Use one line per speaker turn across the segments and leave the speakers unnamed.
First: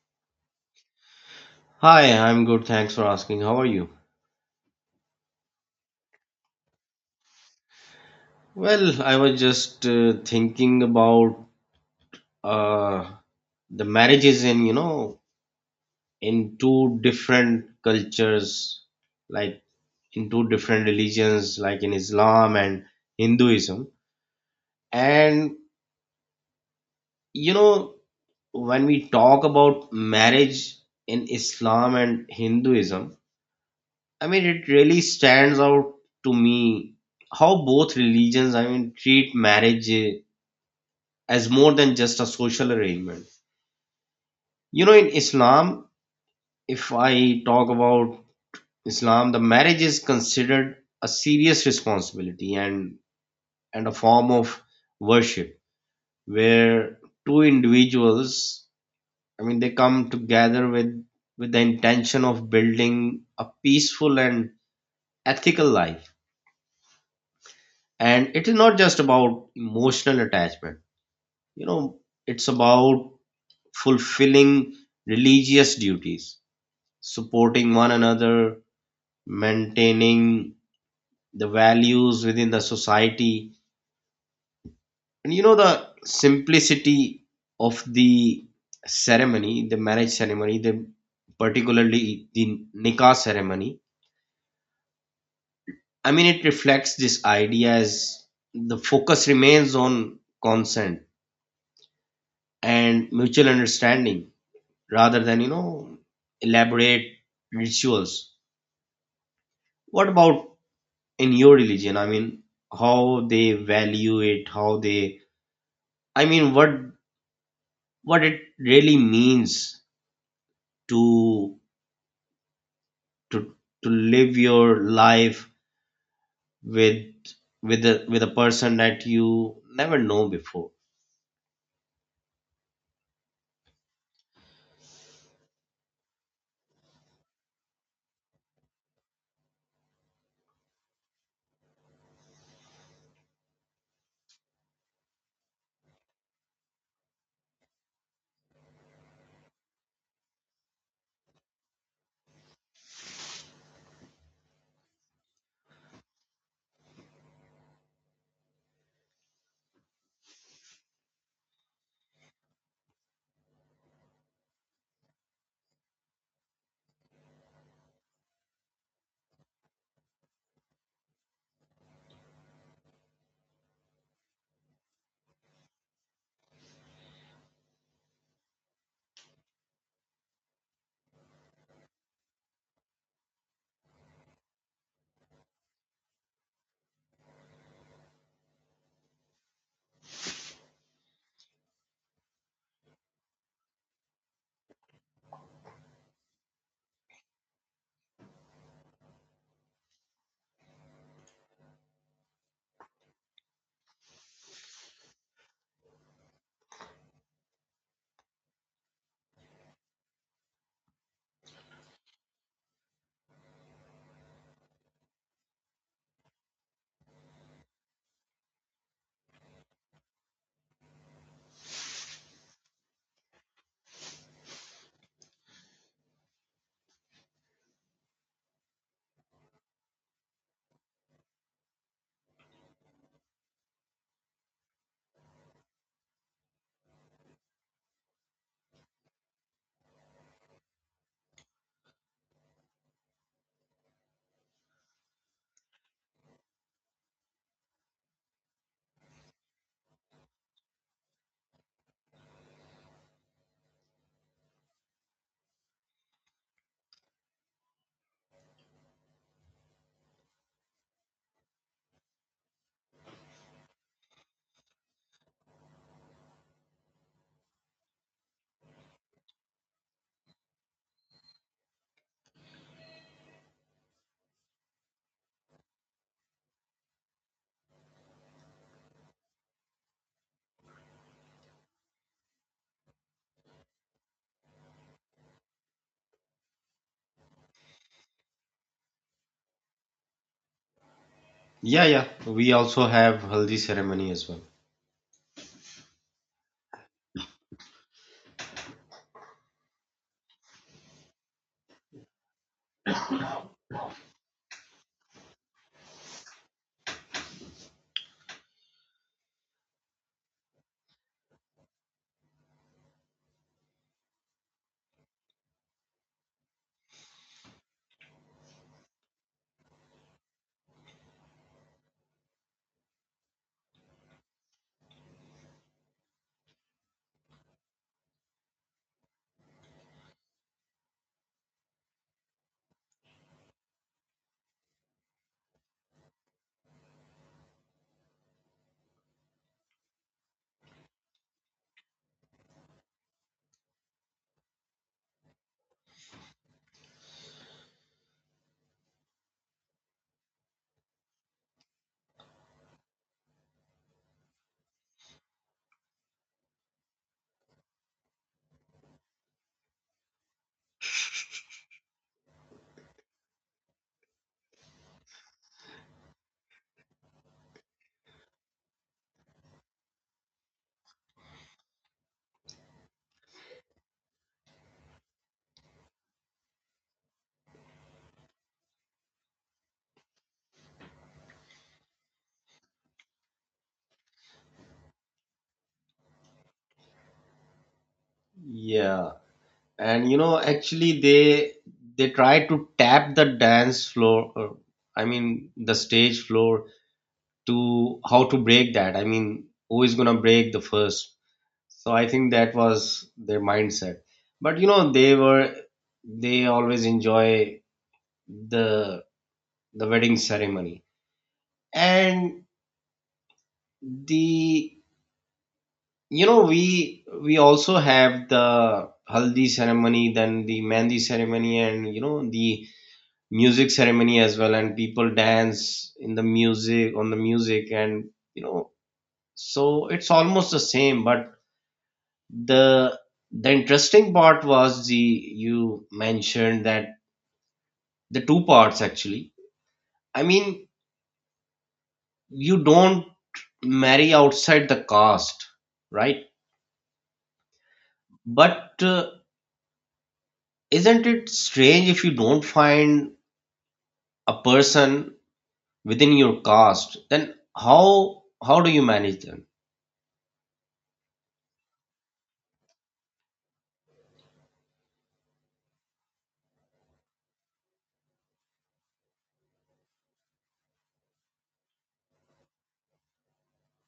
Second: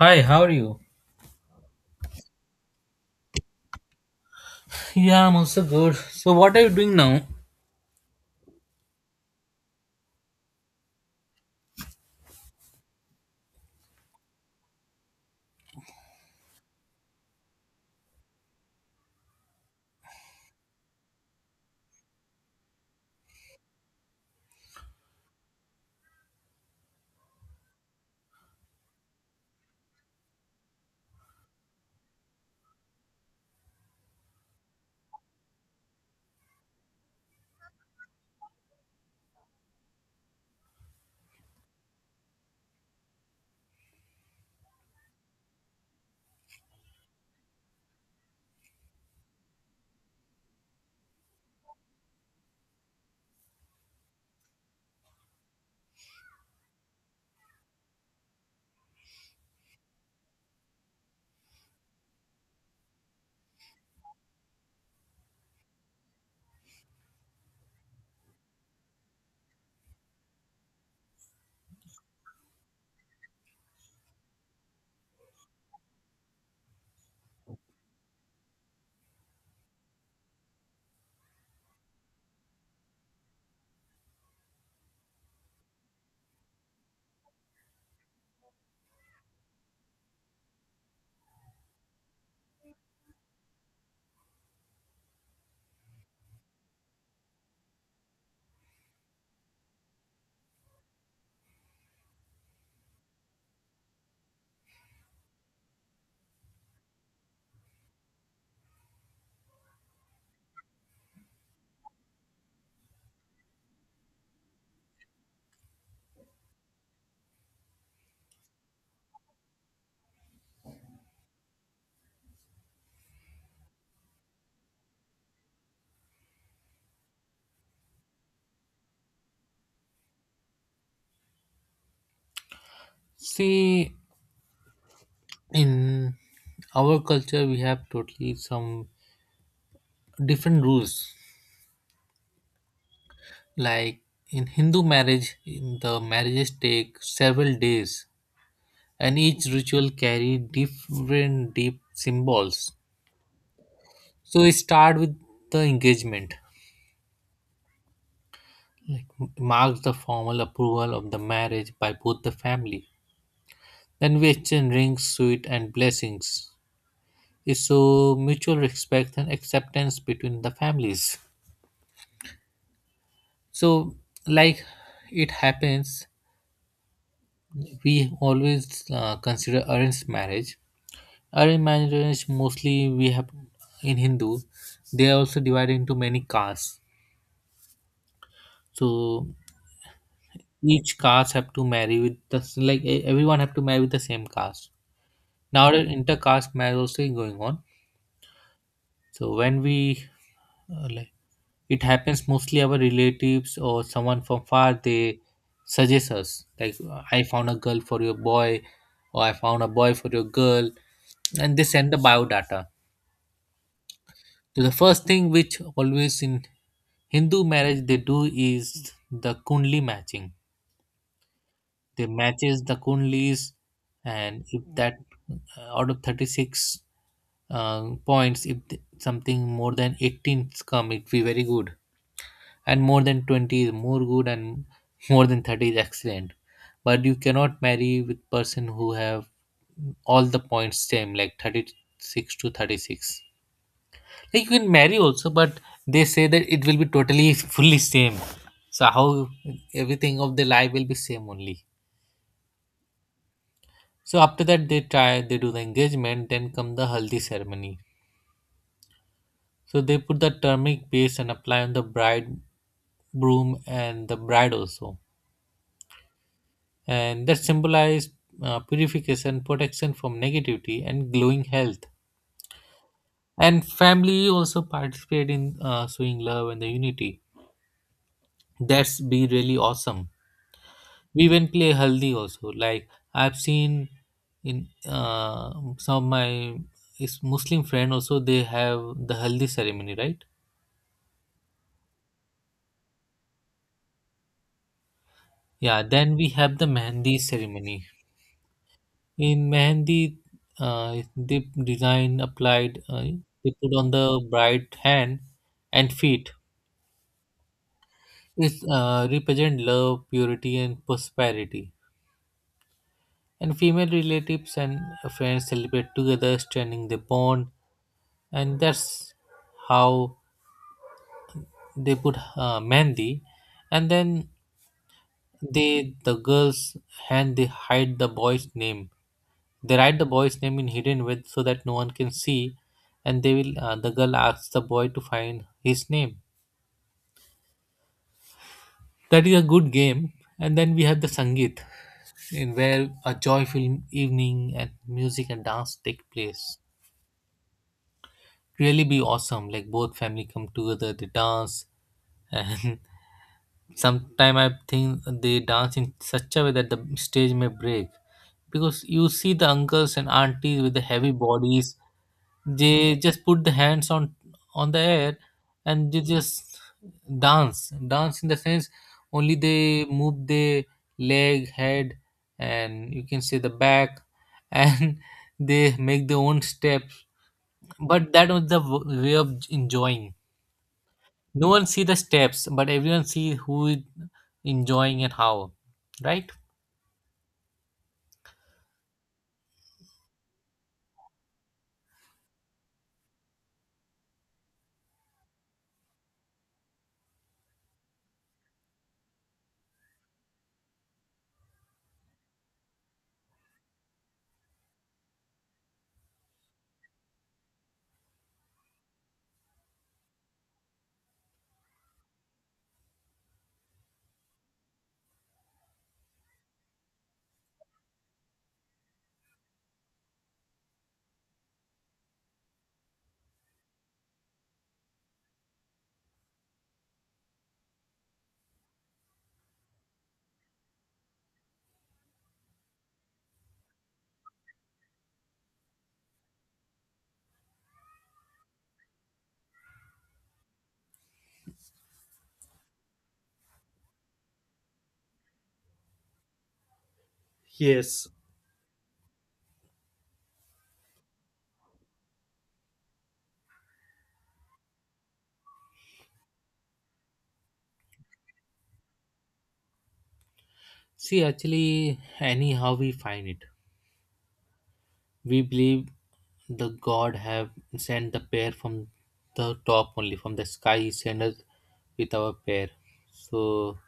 Hi, how are you?
Hi, I'm good. Thanks for asking. How are you?
Yeah, I'm also good. So, what are you doing now?
Well, I was just thinking about uh, the marriages in, you know, in two different cultures, like in two different religions, like in Islam and Hinduism. And, you know, when we talk about marriage in Islam and Hinduism, I mean, it really stands out to me how both religions, I mean, treat marriage, as more than just a social arrangement. You know, in Islam, if I talk about Islam, the marriage is considered a serious responsibility and a form of worship where two individuals, I mean, they come together with the intention of building a peaceful and ethical life. And it is not just about emotional attachment. You know, it's about fulfilling religious duties, supporting one another, maintaining the values within the society. And you know, the simplicity of the ceremony, the marriage ceremony, the particularly the nikah ceremony. I mean, it reflects this idea as the focus remains on consent and mutual understanding rather than, you know, elaborate rituals. What about in your religion? I mean, how they value it, how they, I mean, what it really means to to to live your life with with a person that you never know before?
See, in our culture, we have totally some different rules. Like in Hindu marriage, in the marriages take several days, and each ritual carry different deep symbols. So, we start with the engagement, like marks the formal approval of the marriage by both the family. Then we exchange rings, sweet, and blessings. Is so mutual respect and acceptance between the families. So, like it happens, we always consider arranged marriage. Mostly we have in Hindu. They are also divided into many castes, so each caste have to marry with the, like, everyone have to marry with the same caste. Now the intercaste marriage also is going on. So when we, like, it happens mostly our relatives or someone from far, they suggest us, like, I found a girl for your boy or I found a boy for your girl, and they send the biodata. So the first thing which always in Hindu marriage they do is the kundli matching. They matches the kundlis, and if that, out of 36 points, if something more than 18 come, it be very good, and more than 20 is more good, and more than 30 is excellent. But you cannot marry with person who have all the points same, like 36 to 36. Like, you can marry also, but they say that it will be totally fully same, so how everything of the life will be same only. So after that, they do the engagement, then come the haldi ceremony. So they put the turmeric paste and apply on the bride, groom, and the bride also. And that symbolize purification, protection from negativity, and glowing health. And family also participate in showing love and the unity. That's be really awesome. We even play haldi also. Like, I've seen in some of my is Muslim friend also, they have the haldi ceremony, right?
Yeah, yeah, we also have haldi ceremony as well.
Yeah. Then we have the mehndi ceremony. In Mehndi, the design applied, they put on the bride's hand and feet. It represent love, purity, and prosperity. And female relatives and friends celebrate together, strengthening the bond. And that's how they put Mehndi. And then they, the girls, hand, they hide the boy's name. They write the boy's name in hidden with so that no one can see, and they will. The girl asks the boy to find his name. That is a good game. And then we have the Sangeet, in where a joyful evening and music and dance take place. Really be awesome. Like, both family come together, they dance, and sometime I think they dance in such a way that the stage may break, because you see the uncles and aunties with the heavy bodies, they just put the hands on the air, and they just dance in the sense. Only they move the leg, head, and you can say the back, and they make their own steps. But that was the way of enjoying. No one see the steps, but everyone see who is enjoying and how, right?
Yeah, and you know actually they try to tap the dance floor, uh, I mean the stage floor, to how to break that. I mean, who is gonna break the first? So I think that was their mindset. But you know, they were they always enjoy the the wedding ceremony. And the, you know, we also have the haldi ceremony, then the mehndi ceremony, and you know the music ceremony as well, and people dance in the music, on the music, and you know, so it's almost the same. But the interesting part was the you mentioned that the two parts actually, I mean, you don't marry outside the caste, right? But isn't it strange if you don't find a person within your caste, then how do you manage them?
See, actually, anyhow we find it. We believe the god have sent the pair from the top only, from the sky. He sent us with our pair, so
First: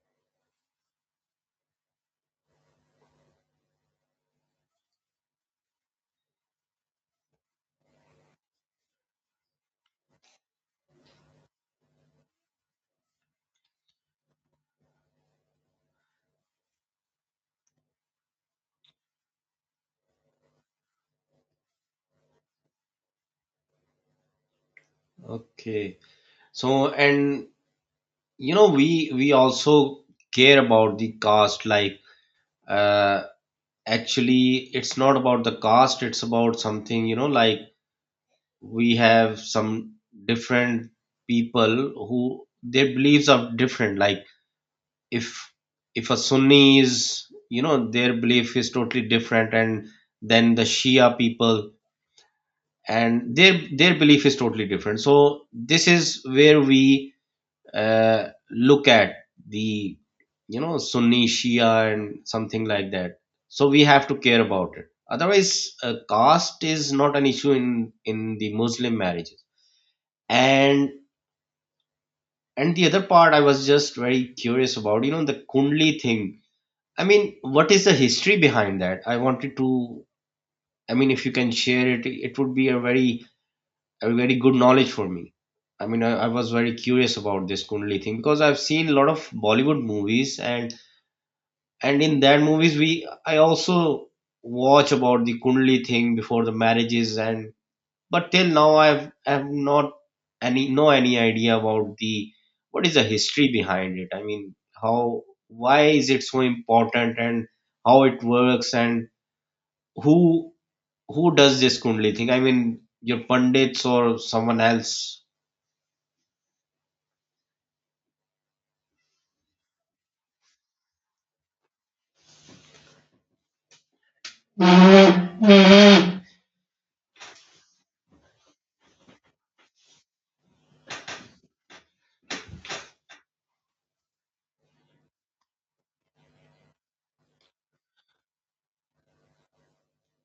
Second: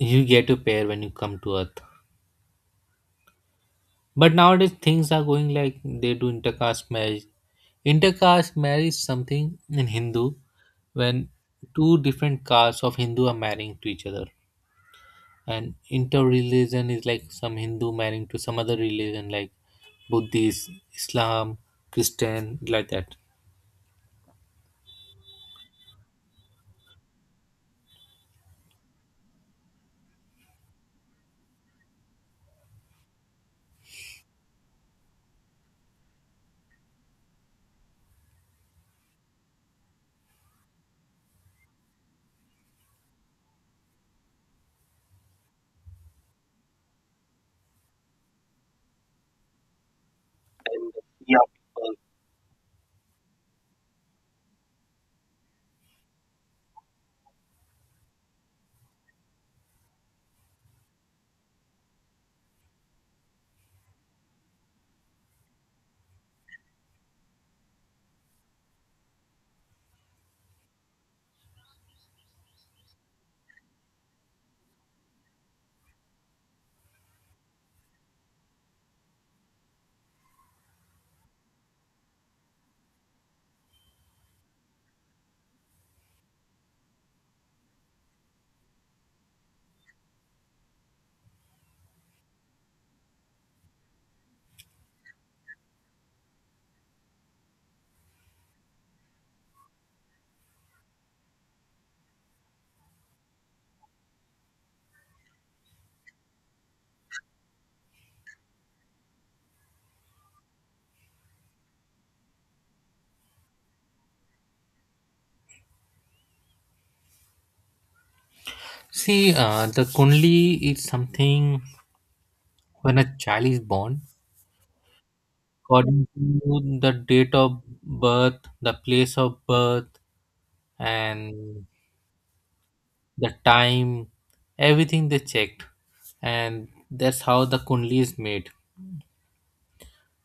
you get a pair when you come to Earth. But nowadays things are going like they do intercaste marriage. Intercaste marriage is something in Hindu when two different castes of Hindu are marrying to each other. And inter-religion is like some Hindu marrying to some other religion, like Buddhist, Islam, Christian, like that.
Okay. So, and you know we also care about the caste, like, uh, actually it's not about the caste, it's about something, you know, like we have some different people who their beliefs are different. Like if a Sunni is, you know, their belief is totally different, and then the Shia
Yeah.
people, and their belief is totally different. So this is where we look at the, you know, Sunni, Shia, and something like that. So we have to care about it, otherwise caste is not an issue in the Muslim marriages. And the other part I was just very curious about, you know, the kundli thing. I mean, what is the history behind that? I wanted to, I mean, if you can share it, it would be a very good knowledge for me. I mean, I was very curious about this kundli thing because I've seen a lot of Bollywood movies, and in that movies we, I also watch about the kundli thing before the marriages. And but till now I've not any, no any idea about the, what is the history behind it, I mean, how, why is it so important, and how it works, and who does this kundli thing? I mean, your pundits or someone else?
See, the Kundli is something. When a child is born, according to the date of birth, the place of birth, and the time, everything they checked, and that's how the Kundli is made.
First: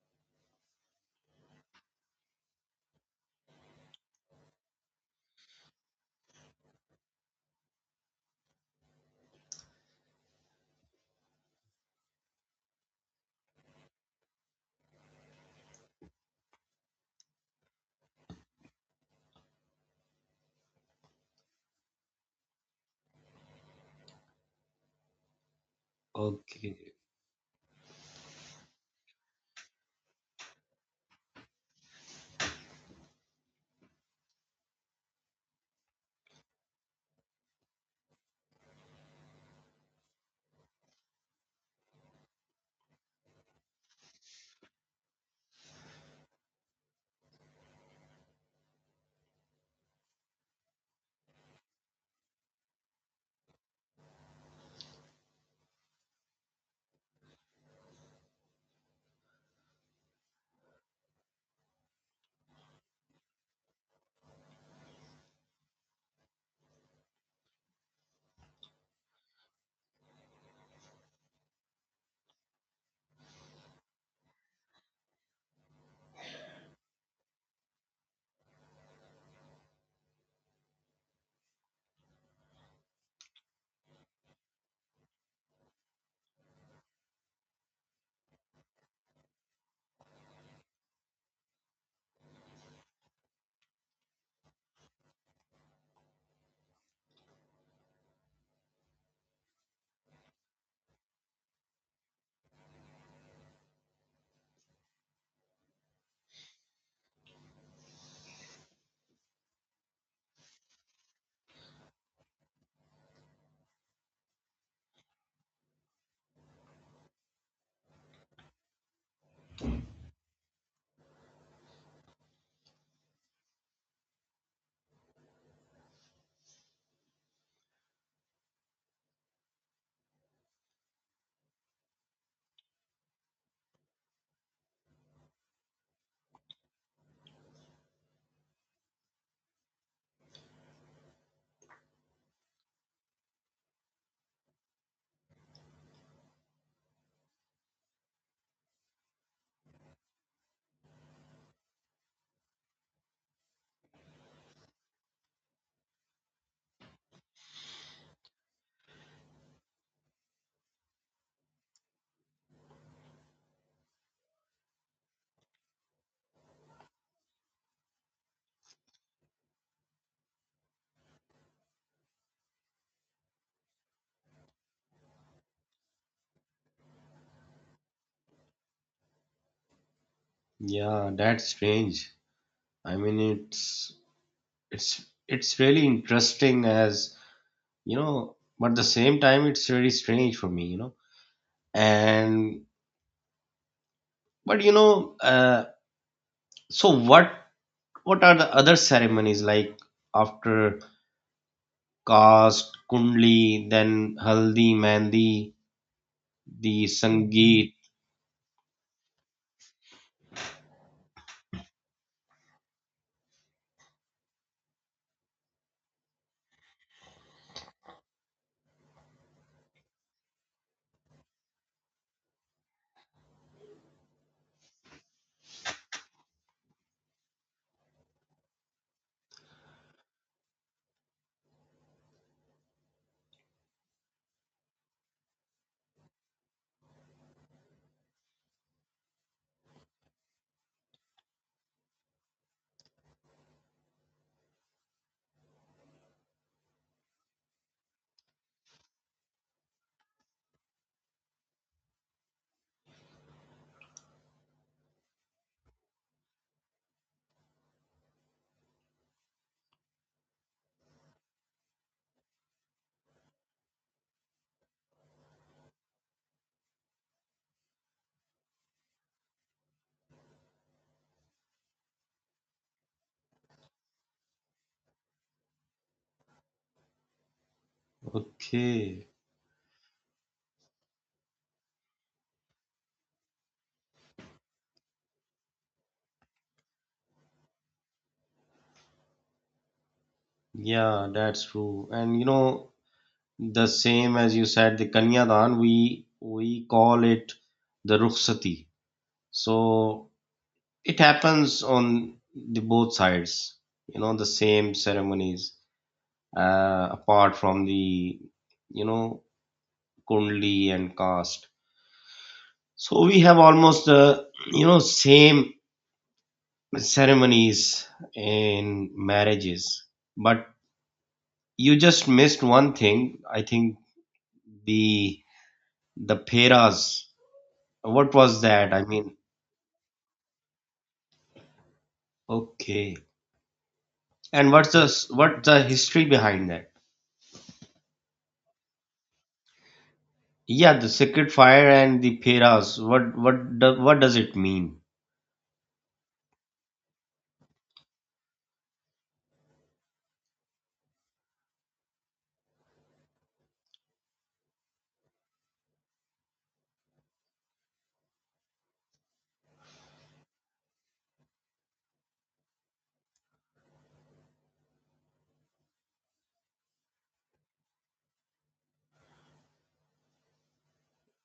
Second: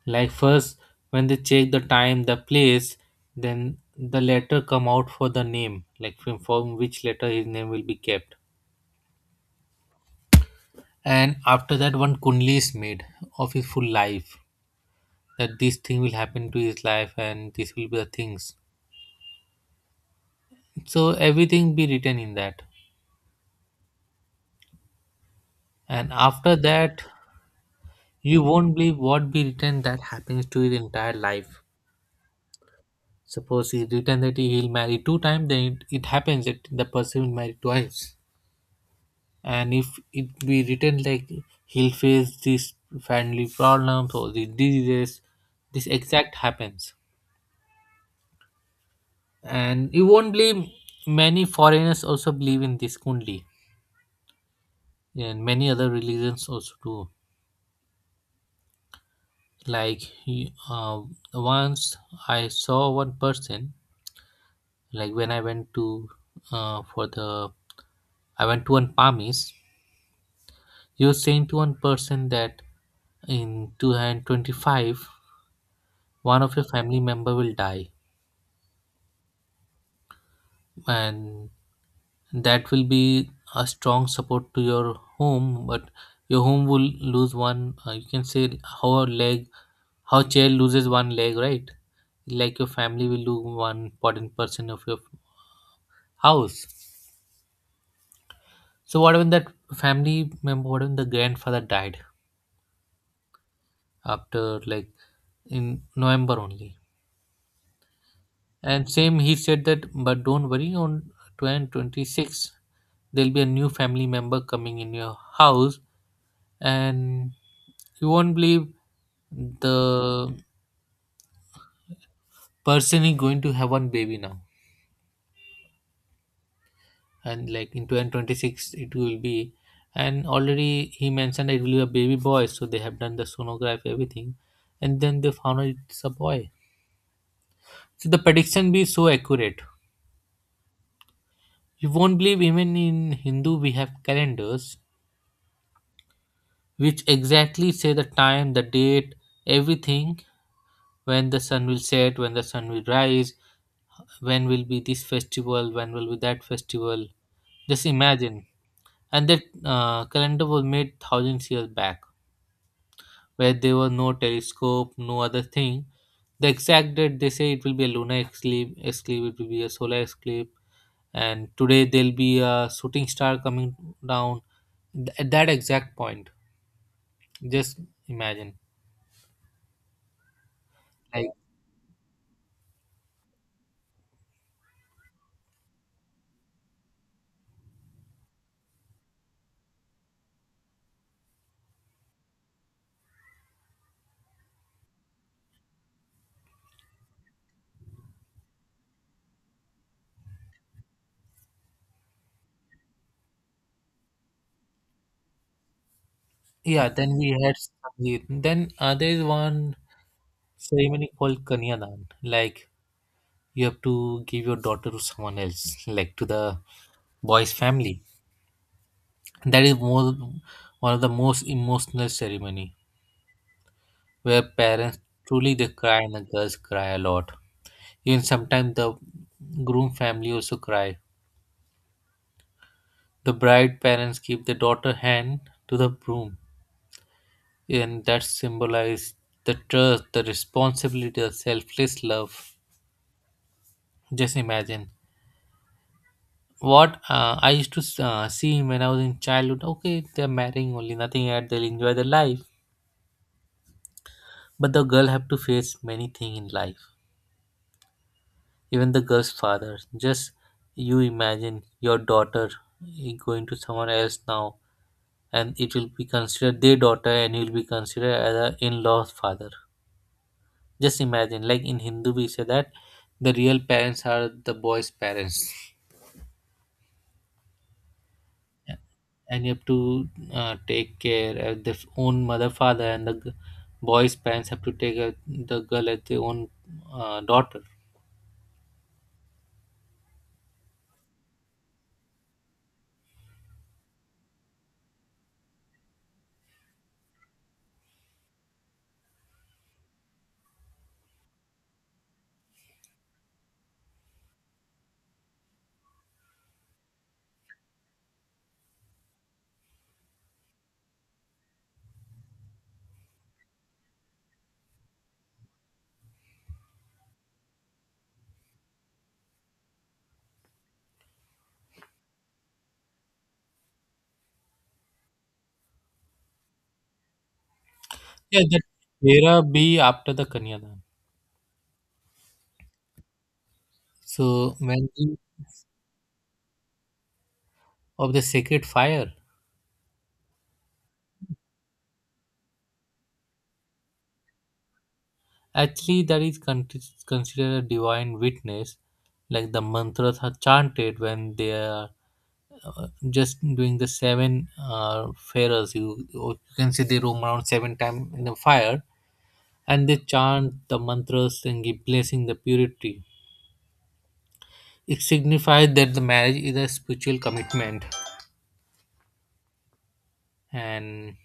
Like, first, when they check the time, the place, then the letter come out for the name, like, from which letter his name will be kept. And after that, one Kundli is made of his full life, that this thing will happen to his life and this will be the things. So everything be written in that, and after
Okay.
that, you won't believe, what be written that happens to his entire life. Suppose he written that he will marry two times, then it happens that the person will marry twice. And if it be written like he'll face this family problems or the diseases, this exact happens. And you won't believe, many foreigners also believe in this kundli, and many other religions also do. Like, once I saw one person, like, when I went uh, for the to one palmist. He was saying to one person that in 2025, one of your family member will die, and that will be a strong support to your home, but your home will lose one, you can say, how a leg, how chair loses one leg, right? Like, your family will lose one important person of your house. So what when that family member, what when the grandfather died, after, like, in November only. And same, he said that, but don't worry, on 2026, there'll be a new family member coming in your house, and you won't believe, the person is going to have one baby now. And like in 2026, it will be. And already he mentioned it will be a baby boy, so they have done the sonography, everything. And then they found out it's a boy. So the prediction be so accurate. You won't believe, even in Hindu we have calendars which exactly say the time, the date, everything, when the sun will set, when the sun will rise, when will be this festival, when will be that festival. Just imagine. And that calendar was made thousands years back, where there was no telescope, no other thing. The exact date they say it will be a lunar eclipse, eclipse it will be a solar eclipse, and today there'll be a shooting star coming down at that exact point. Just imagine.
Yeah,
Like,
that's strange. I mean, it's it's really interesting, as you know, but at the same time it's very strange for me, you know. And but you know, so what are the other ceremonies, like after caste, kundli, then haldi, mehndi, the
yeah, then we had
sangeet?
Sangeet. Then there is one ceremony called Kanyadan. Like, you have to give your daughter to someone else, like to the boy's family. That is more one of the most emotional ceremony, where parents truly they cry and the girls cry a lot. Even sometimes the groom family also cry. The bride parents give the daughter hand to the groom, and that symbolizes the trust, the responsibility, the selfless love. Just imagine what I used to see when I was in childhood. Okay, they're marrying only, nothing yet. They'll enjoy their life, but the girl have to face many things in life. Even the girl's father. Just you imagine your daughter going to someone else now, and it will be considered their daughter, and you'll be considered as a in-law's father. Just imagine, like in Hindu, we say that the real parents are the boy's parents.
Okay.
And you have to take care of their own mother, father, and the boys parents have to take care the girl as their own daughter.
Yeah, that's true. And you know, the same as you said, the kanyadan, we call it the rukhsati. So it happens on the both sides, you know, the same ceremonies, apart from the, you know, kundli and caste. So we have almost the, you know, same ceremonies in marriages. But you just missed one thing, I think, the peras. What was
Yeah, that
that, I mean?
era be after the kanyadan.
Okay. And
So
what's the history behind that?
of the sacred fire,
Yeah, the sacred fire and the peras. What do, what does it mean?
actually that is considered a divine witness. Like, the mantras are chanted when they are uh, just doing the seven uh, pharaohs. You can see they roam around seven times in the fire, and they chant the mantras and give blessing the purity. It signifies that the marriage is a spiritual commitment, and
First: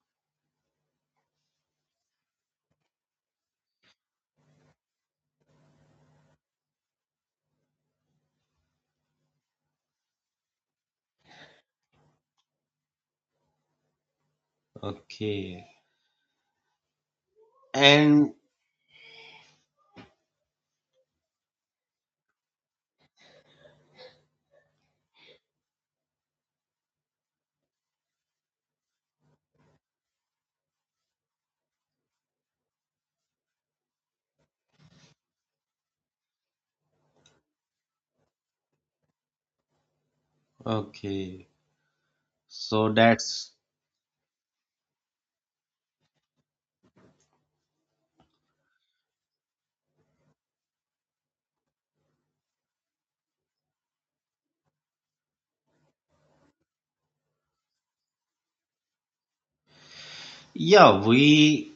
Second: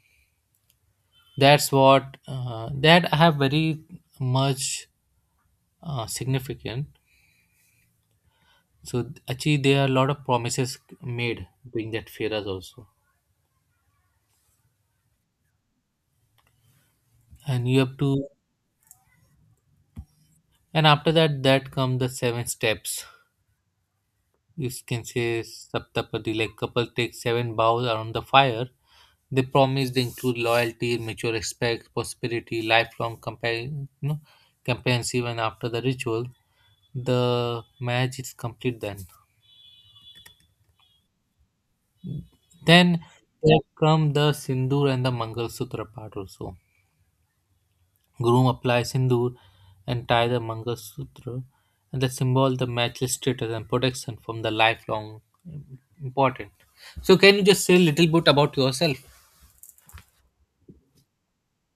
that's what, that I have very much significant. So actually, there are a lot of promises made during that feras also,
Okay.
and you have to.
And
And after that, that come the seven steps, you can say Saptapadi, like couple take seven vows around the fire. They promise they include loyalty, mutual respect, prosperity, lifelong companion, you know, companionship even after the ritual. The marriage is complete then.
okay. So
Then
that's,
there come the Sindoor and the Mangal Sutra part also. Groom applies Sindoor and tie the Mangal Sutra, and the symbol the matchless status and protection from the lifelong important. So can you just say a little bit about yourself?
yeah, we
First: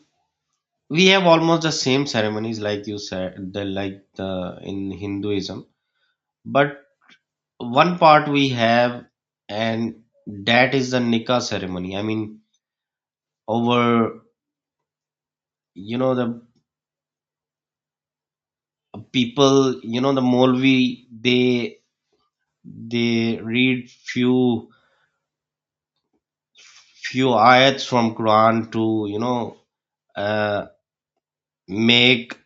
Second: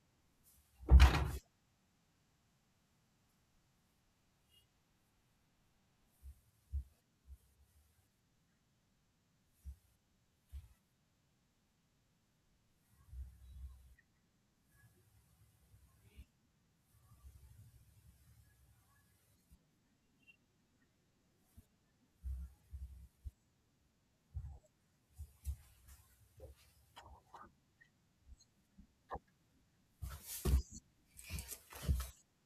have almost the same ceremonies like you said, the like the, in Hinduism. But one part we have, and that is the nikah ceremony. I mean, over you know the people, you know the Molvi, they read few ayats from Quran to, you know, uh, make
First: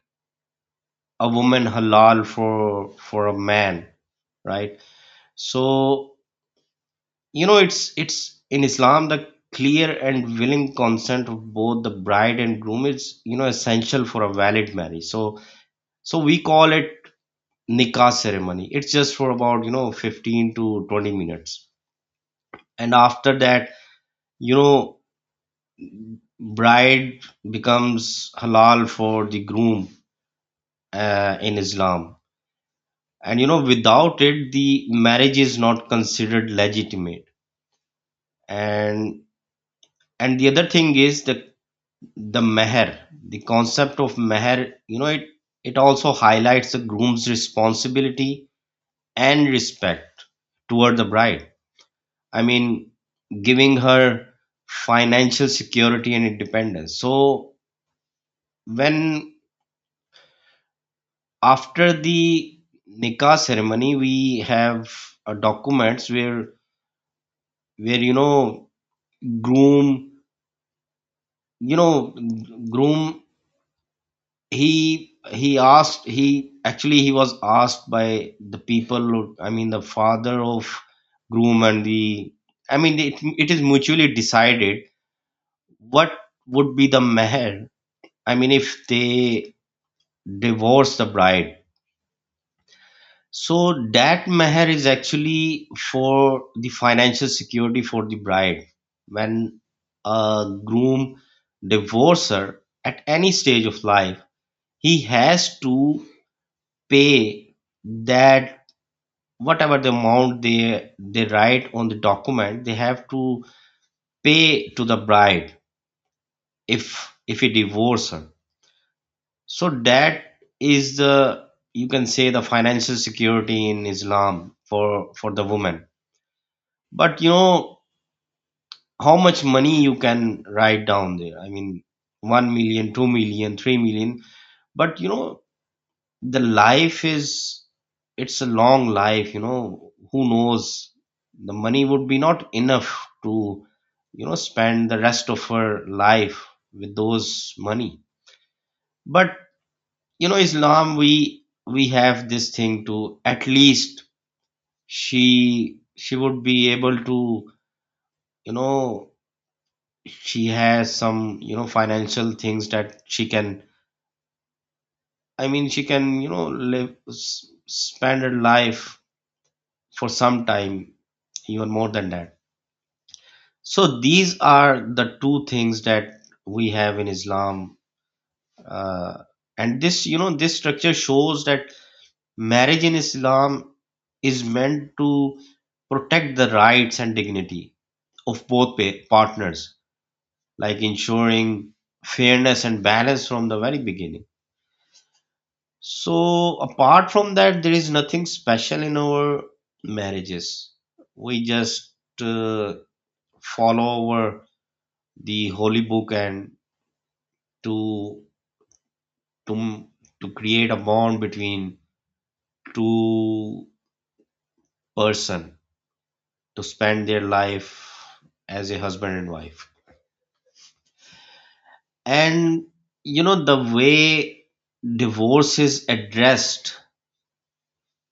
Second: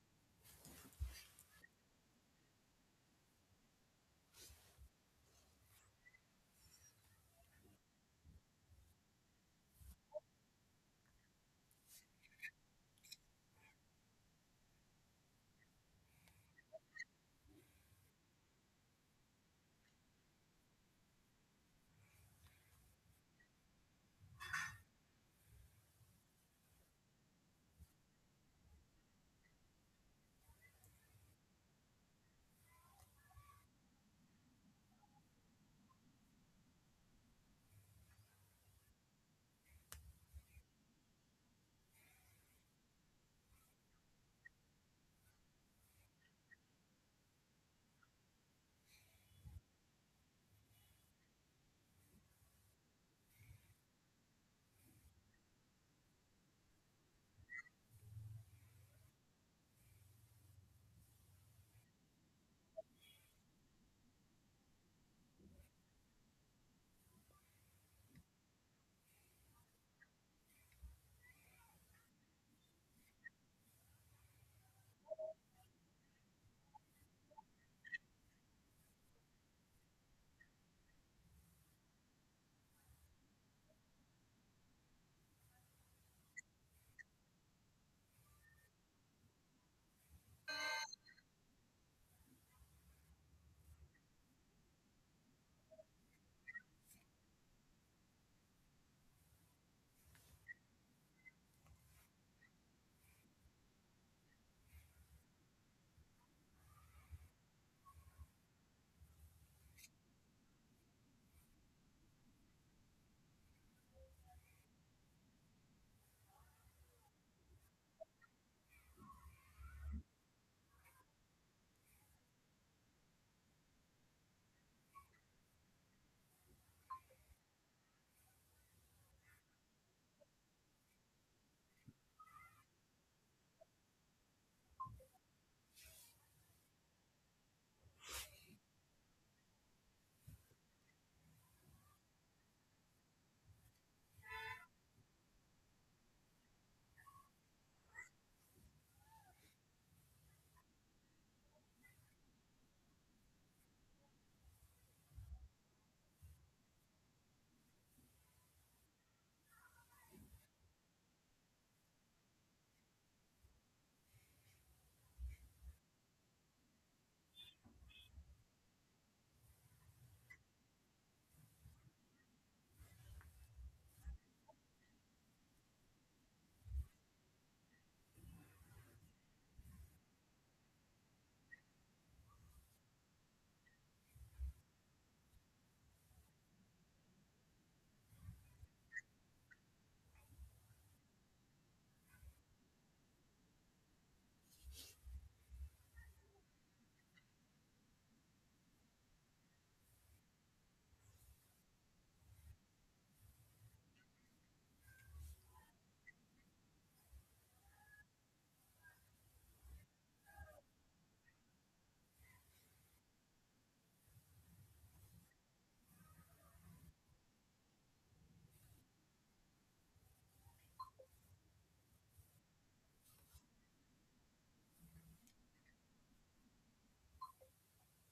a woman halal for a man, right? So you know, it's in Islam, the clear and willing consent of both the bride and groom is, you know, essential for a valid marriage. So we call it nikah ceremony. It's just for about, you know, 15 to 20 minutes. And after that, you know, bride becomes halal for the groom, in Islam. And you know, without it, the marriage is not considered legitimate. And the other thing is the meher, the concept of meher. You know, it also highlights the groom's responsibility and respect toward the bride. I mean, giving her financial security and independence. So when after the nikah ceremony, we have documents where you know groom, you know groom, he asked, he actually he was asked by the people who- I mean the father of groom and the, I mean it, is mutually decided what would be the meher. I mean, if they divorce the bride, so that meher is actually for the financial security for the bride. When a groom divorces her at any stage of life, he has to pay that, whatever the amount they write on the document, they have to pay to the bride if he divorce her. So that is the, you can say, the financial security in Islam for the woman. But you know, how much money you can write down there? I mean, 1 million, 2 million, 3 million. But you know, the life is, it's a long life, you know, who knows, the money would be not enough to, you know, spend the rest of her life with those money. But you know, Islam, we have this thing to at least she would be able to, you know, she has some, you know, financial things that she can, I mean she can, you know, live s- spend her life for some time, even more than that. So these are the two things that we have in Islam, uh, and this, you know, this structure shows that marriage in Islam is meant to protect the rights and dignity of both pa- partners, like ensuring fairness and balance from the very beginning. So apart from that, there is nothing special in our marriages. We just uh, follow over the holy book, and to to to create a bond between two person to spend their life as a husband and wife. And you know, the way divorce is addressed,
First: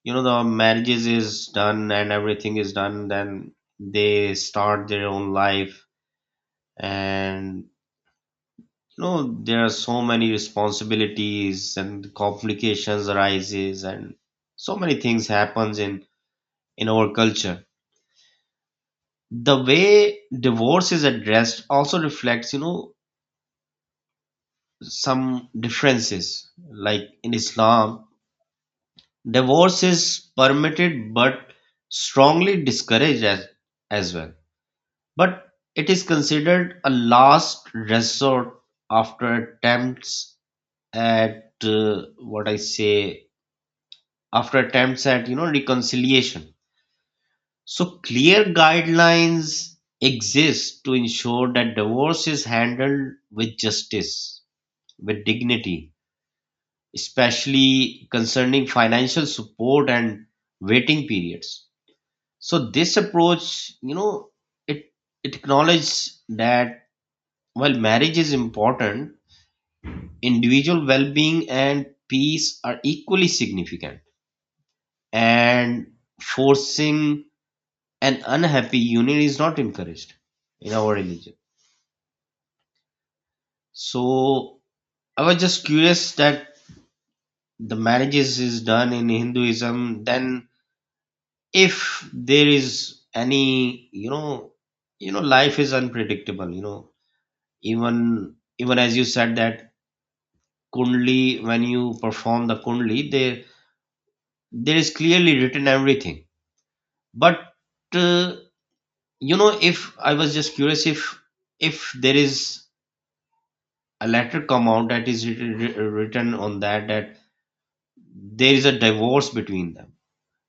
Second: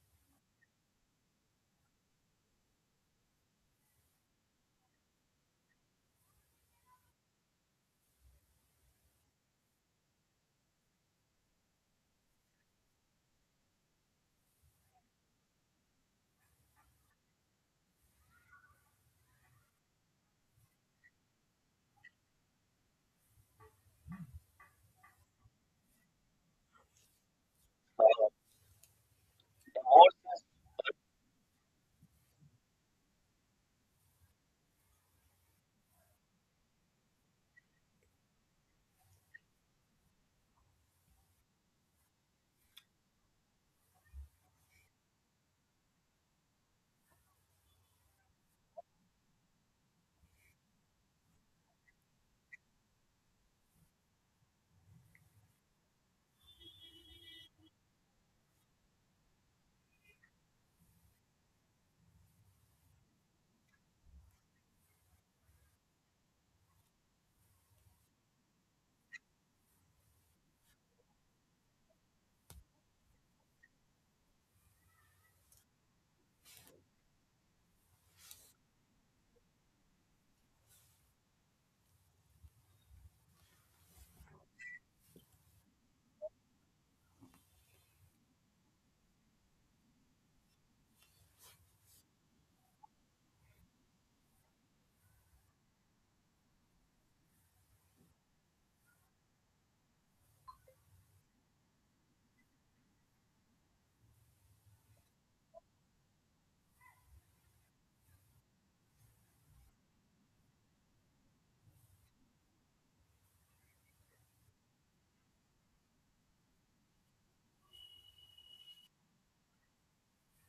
you know, the marriages is done, and everything is done, then they start their own life. And you know, there are so many responsibilities and complications arises, and so many things happens in our culture. The way divorce is addressed also reflects, you know, some differences. Like in Islam, divorce is permitted but strongly discouraged as well, but it is considered a last resort after attempts at, what I say, after attempts at, you know, reconciliation. So clear guidelines exist to ensure that divorce is handled with justice, with dignity, especially concerning financial support and waiting periods. So this approach, you know, it acknowledges that while marriage is important, individual well-being and peace are equally significant, and forcing an unhappy union is not encouraged in our religion. So I was just curious that the marriages is done in Hinduism, then if there is any life is unpredictable. Even as you said that kundli, when you perform the kundli, there is clearly written everything, but uh, you know, if I was just curious if there is a letter come out that is written written on that, that there is a divorce between them.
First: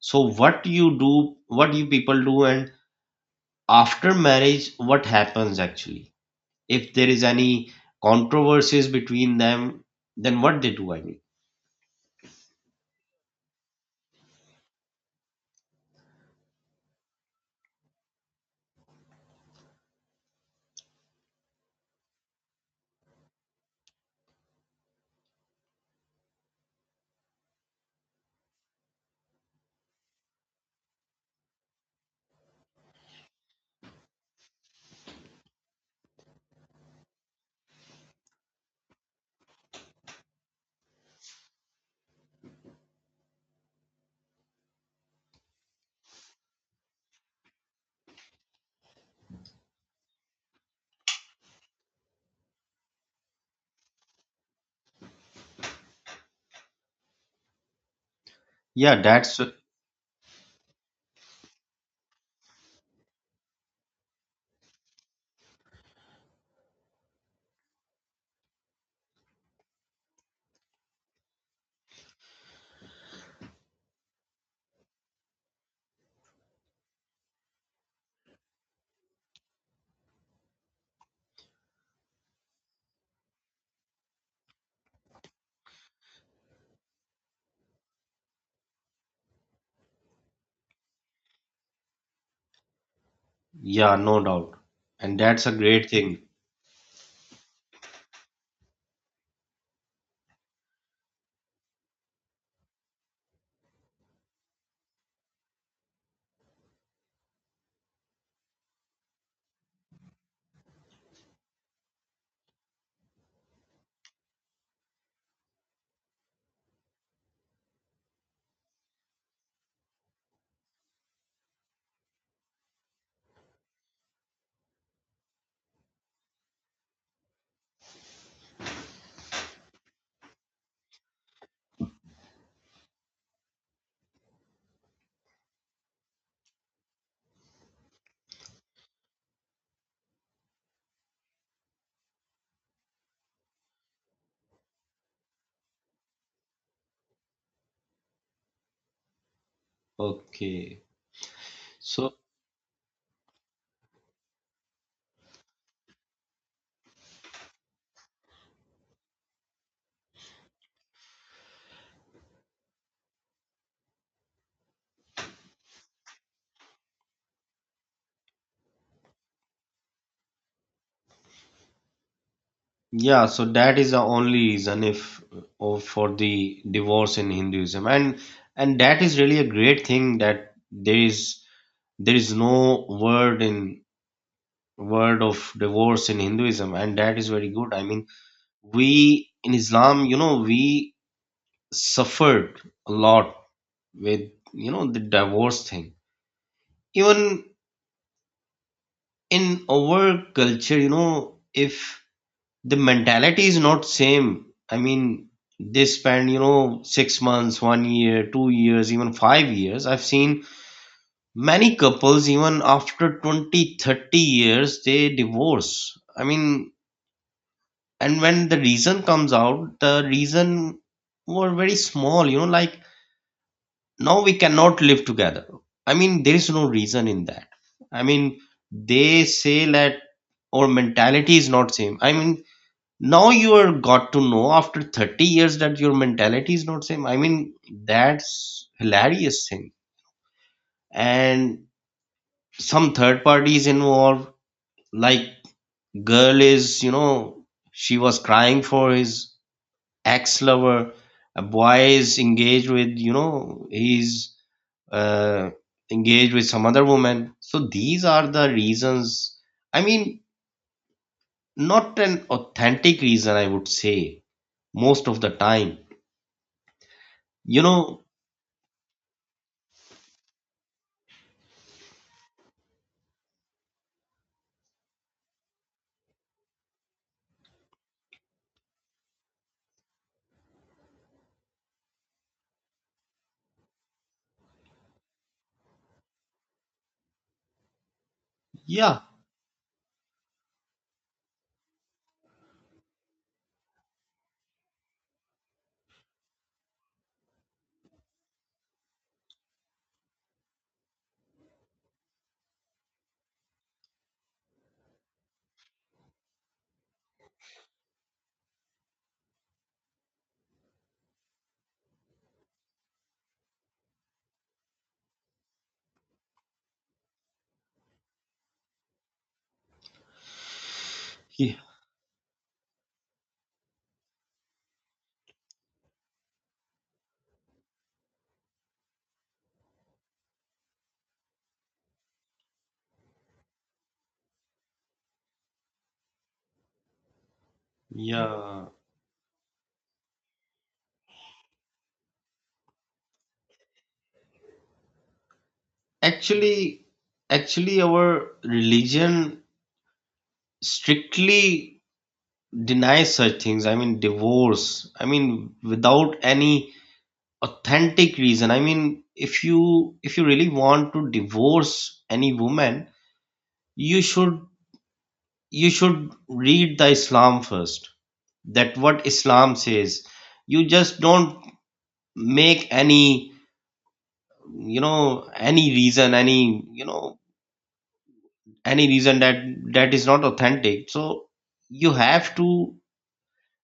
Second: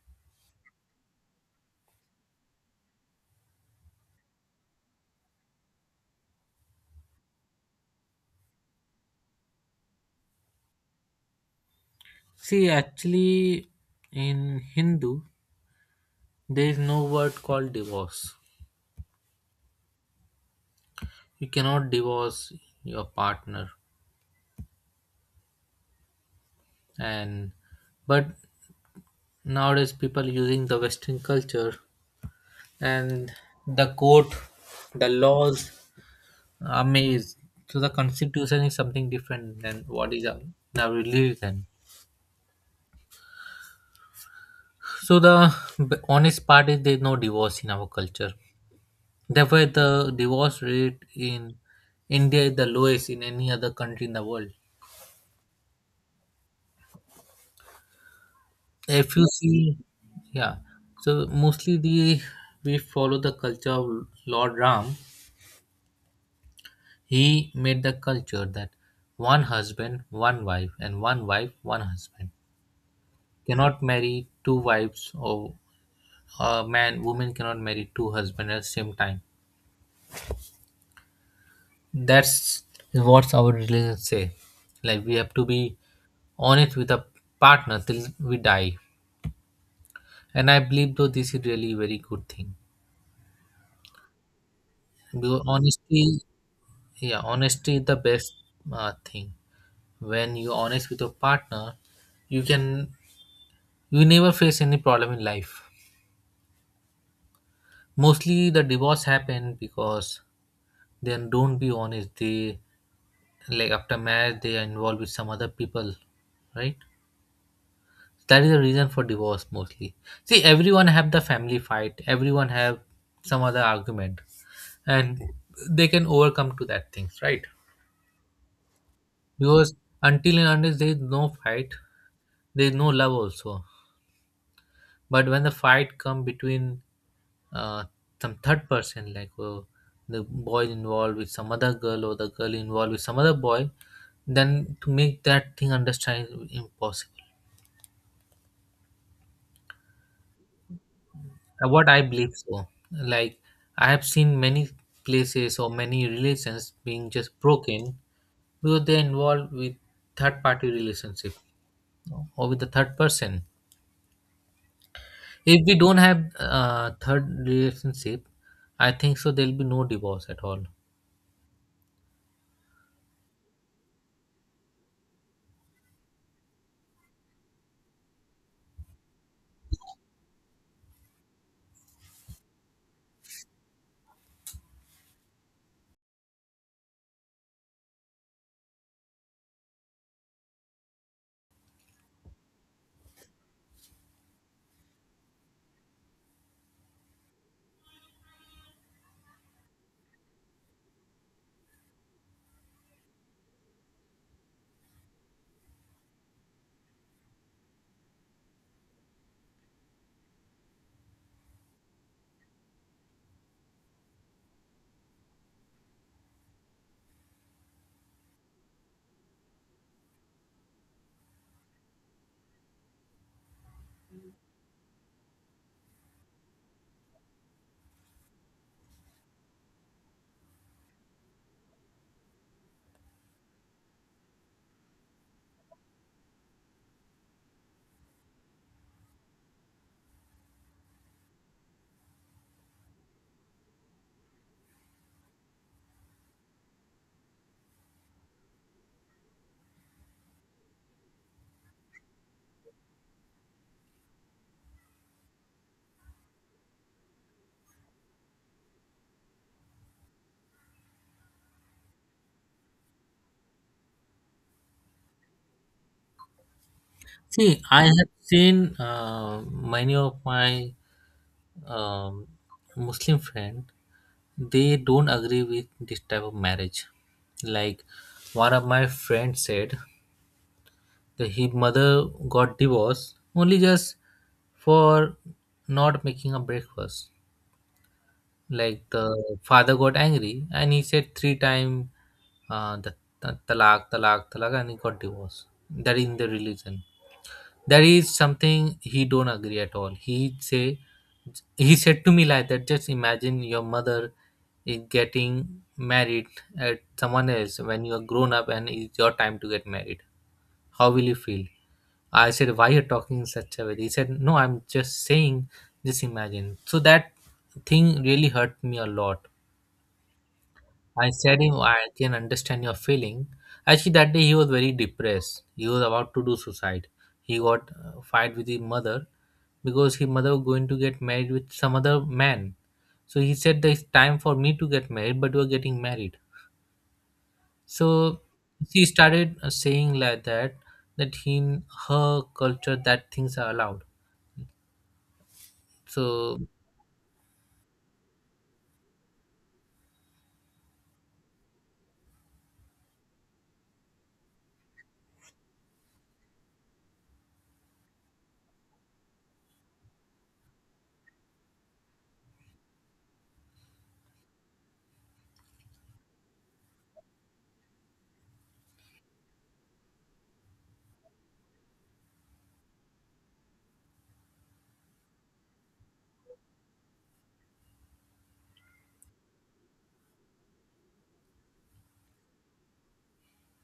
So what you do, what you people do, and after marriage what happens actually if there is any controversies between them, then what they do, I mean.
See, actually, in Hindu, there is no word called divorce. You cannot divorce your partner, and but nowadays people using the Western culture, and the court, the laws are made. So the constitution is something different than what is our religion. So the honest part is there is no divorce in our culture. Therefore, the divorce rate in India is the lowest in any other country in the world.
Yeah,
If you
that's.
see, yeah, so mostly the, we follow the culture of Lord Ram. He made the culture that one husband, one wife, and one wife, one husband, cannot marry two wives, or a man, woman cannot marry two husbands at the same time. That's what our religion say. Like, we have to be honest with a partner till we die. And I believe though, this is really very good thing,
Yeah, no doubt, and
because
that's a great
honesty,
thing.
yeah, honesty is the best thing. When you're honest with your partner, you can, you never face any problem in life. Mostly the divorce happen because they don't be honest, they, like after marriage they are involved with some other people, right? That is the reason for divorce mostly. See, everyone have the family fight, everyone have some other argument, and they can overcome to that things, right? Because until and unless there is no fight, there is no love also. But when the fight come between, uh, some third person, like, the boy involved with some other girl or the girl involved with some other boy, then to make that thing understand is impossible.
Okay.
What I
So
believe, so, like, I have seen many places or many relations being just broken, because they involved with third party relationship or with the third person. If we don't have third relationship, I think so there'll be no divorce at all.
yeah, so that is the only reason if or for the divorce in hinduism, and that is really a great thing that there is no word in word of divorce in hinduism, and that is very good. I mean, we in islam, you know, we suffered a lot with, you know, the divorce thing. Even in our culture, you know, if the mentality is not same, I mean they spend, you know, 6 months, 1 year, 2 years, even 5 years. I've seen many couples even after 20, 30 years they divorce, I mean. And when the reason comes out, the reason were very small, you know, like now we cannot live together. I mean, there is no reason in that. I mean, they say that our mentality is not same. I mean, now you are got to know after 30 years that your mentality is not same. I mean, that's hilarious thing. And some third party is involved, like girl is, you know, she was crying for his ex lover. A boy is engaged with, you know, his uh, engage with some other woman. So these are the reasons. I mean, not an authentic reason, I would say, most of the time.
See,
You
I
know,
have seen many of my um, Muslim friend. They don't agree with this type of marriage. Like, one of my friends said that his mother got divorced only just for not making a breakfast. Like,
yeah,
the father got angry and he said three times uh, the the talak, talak, talak, and he got divorced. That is in the religion. That is something he don't agree at all. He say, he said to me like that. Just imagine your mother is getting married at someone else when you are grown up and it's your time to get married. How will you feel? I said, why you're talking in such a way? He said, no, I'm just saying. Just imagine. So that thing really hurt me a lot. I said him,
yeah.
I can understand your feeling. Actually, that day he was very depressed. He was about to do suicide. He got fight with his mother because his mother was going to get married with some other man. So he said, "There's time for me to get married, but we're getting married." So
Yeah.
she started saying like that, that in her culture that things are allowed. So,
Actually, our religion strictly denies such things. I mean, divorce. I mean, without any authentic reason. I mean, if you really want to divorce any woman, you should you should read the Islam first. That what Islam says. You just don't make any, you know, any reason, any, you know, any reason that that is not authentic. So you have to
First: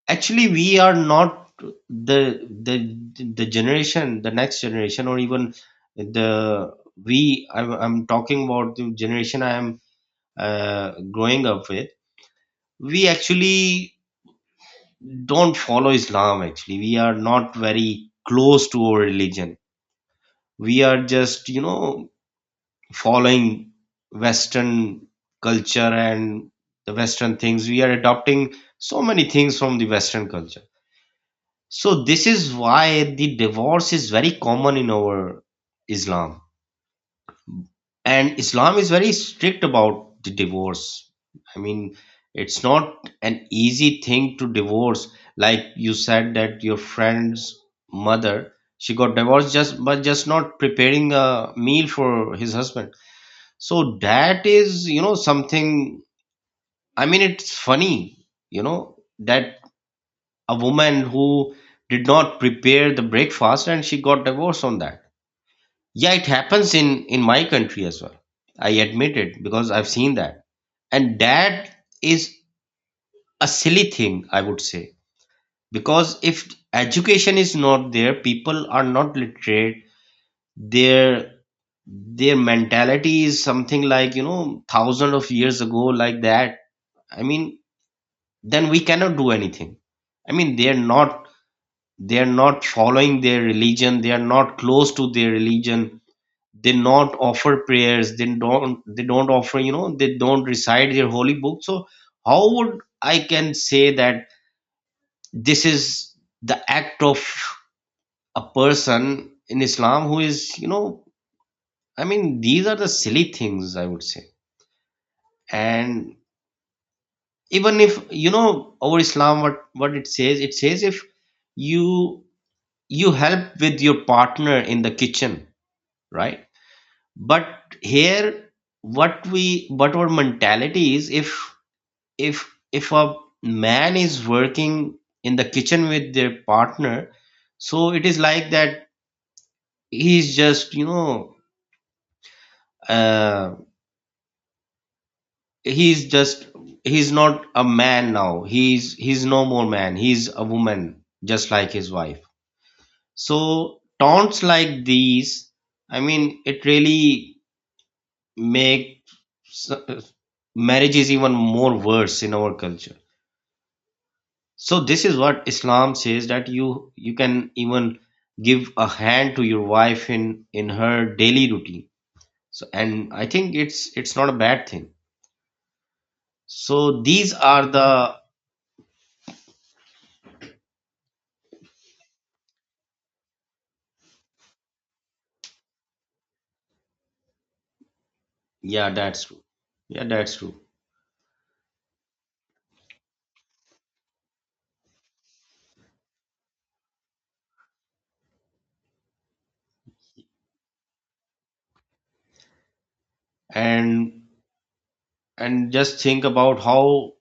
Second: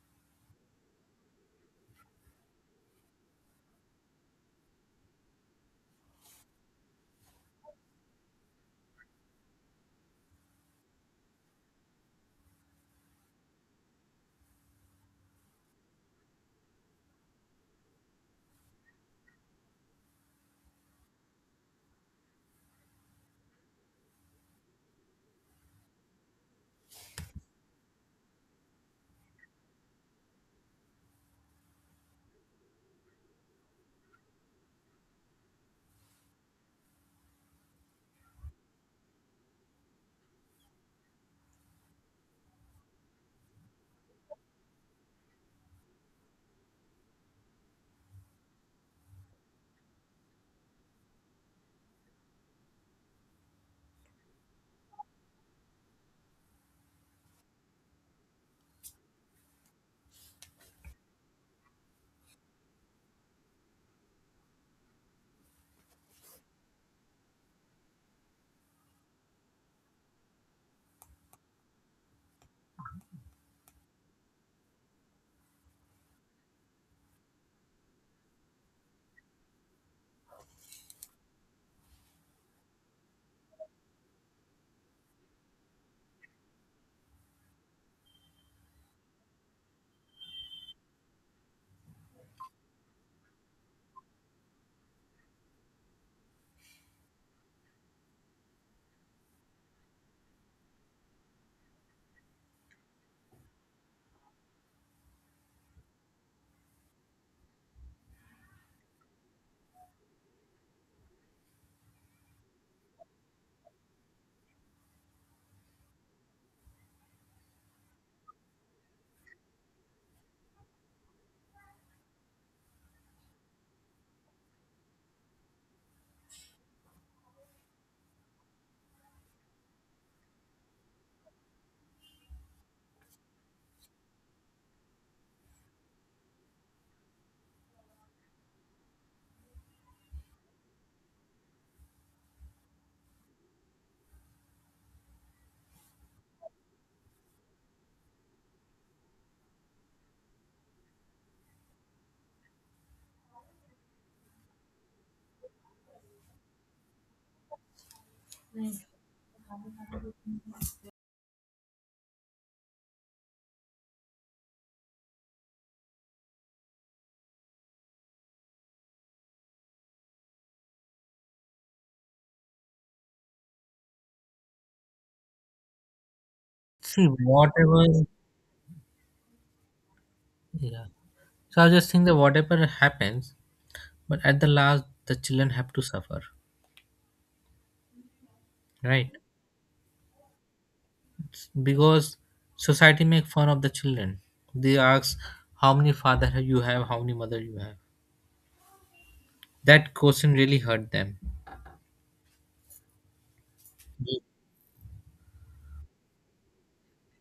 actually, we are not the the generation, the next generation, or even the we I'm talking about the generation I am growing up with. We actually don't follow Islam actually. We are not very close to our religion. We are just, you know, following Western culture and the Western things. We are adopting so many things from the Western culture. So this is why the divorce is very common in our Islam, and islam is very strict about the divorce. I mean, it's not an easy thing to divorce. Like you said that your friend's mother, she got divorced just but just not preparing a meal for his husband. So that is, you know, something. I mean, it's funny, you know, that a woman who did not prepare the breakfast and she got divorced on that. Yeah, it happens in my country as well, I admit it, because I've seen that. And that is a silly thing, I would say, because if education is not there, people are not literate, their their mentality is something like, you know, thousands of years ago, like that. I mean, then we cannot do anything. I mean, they're not following their religion, they are not close to their religion. They not offer prayers, they don't offer, you know, they don't recite their holy book. So how would I can say that this is the act of a person in islam who is, you know, I mean these are the silly things, I would say. And even, if you know, our islam, what it says, it says if you you help with your partner in the kitchen. Right. But here, what we, what our mentality is, if a man is working in the kitchen with their partner, so it is like that, he's just, you know, uh, he's just he's not a man now, he's no more man, he's a woman just like his wife. So taunts like these, I mean it really make s- marriage is even more worse in our culture. So this is what islam says, that you can even give a hand to your wife in her daily routine. So, and I think it's not a bad thing. So
see
these are
whatever.
the.
Yeah. So I was just think that whatever happens, but at the last the children have to suffer,
Yeah,
right?
that's true. Yeah, that's true.
Because society make fun of the children, they ask how many father you have, how many mother you have, that question really hurt them.
And and just think about how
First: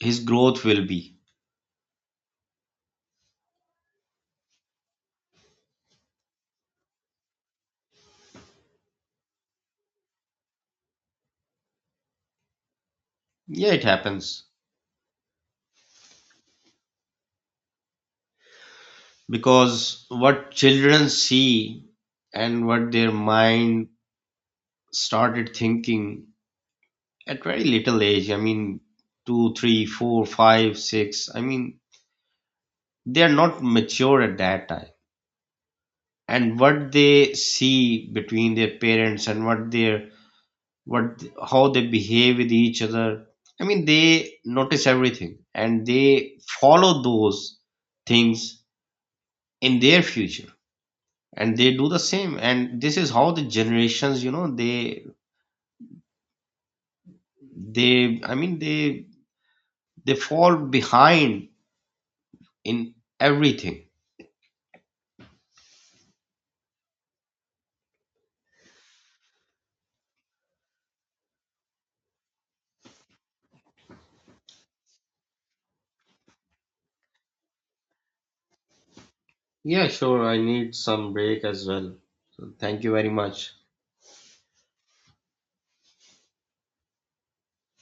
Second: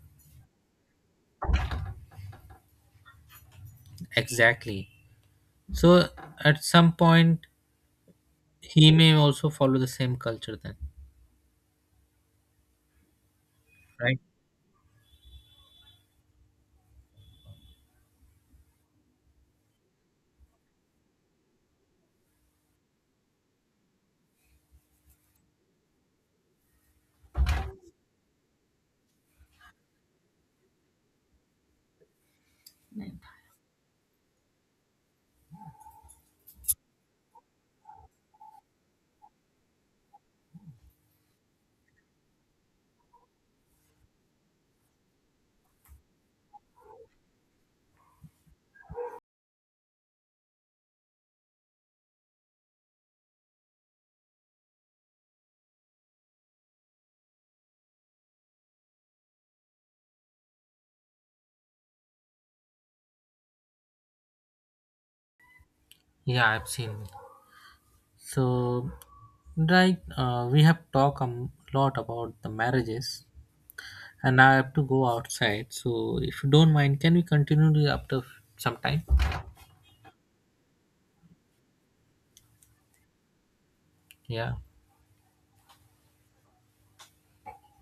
his growth will be.
Exactly. So at some point he may also follow the same culture then,
Yeah, it
right?
happens because what children see and what their mind started thinking at very little age. I mean, two, three, four, five, six. I mean, they are not mature at that time. And what they see between their parents, and what their what how they behave with each other, I mean they notice everything and they follow those things in their future, and they do the same. And this is how the generations, you know, they, I mean they fall behind in everything.
Yeah, I've seen. So, right, we have talked a lot about the marriages, and now I have to go outside, so if you don't mind, can we continue after some time?
Yeah, sure, I need some break as well. So thank you very much.
Yeah.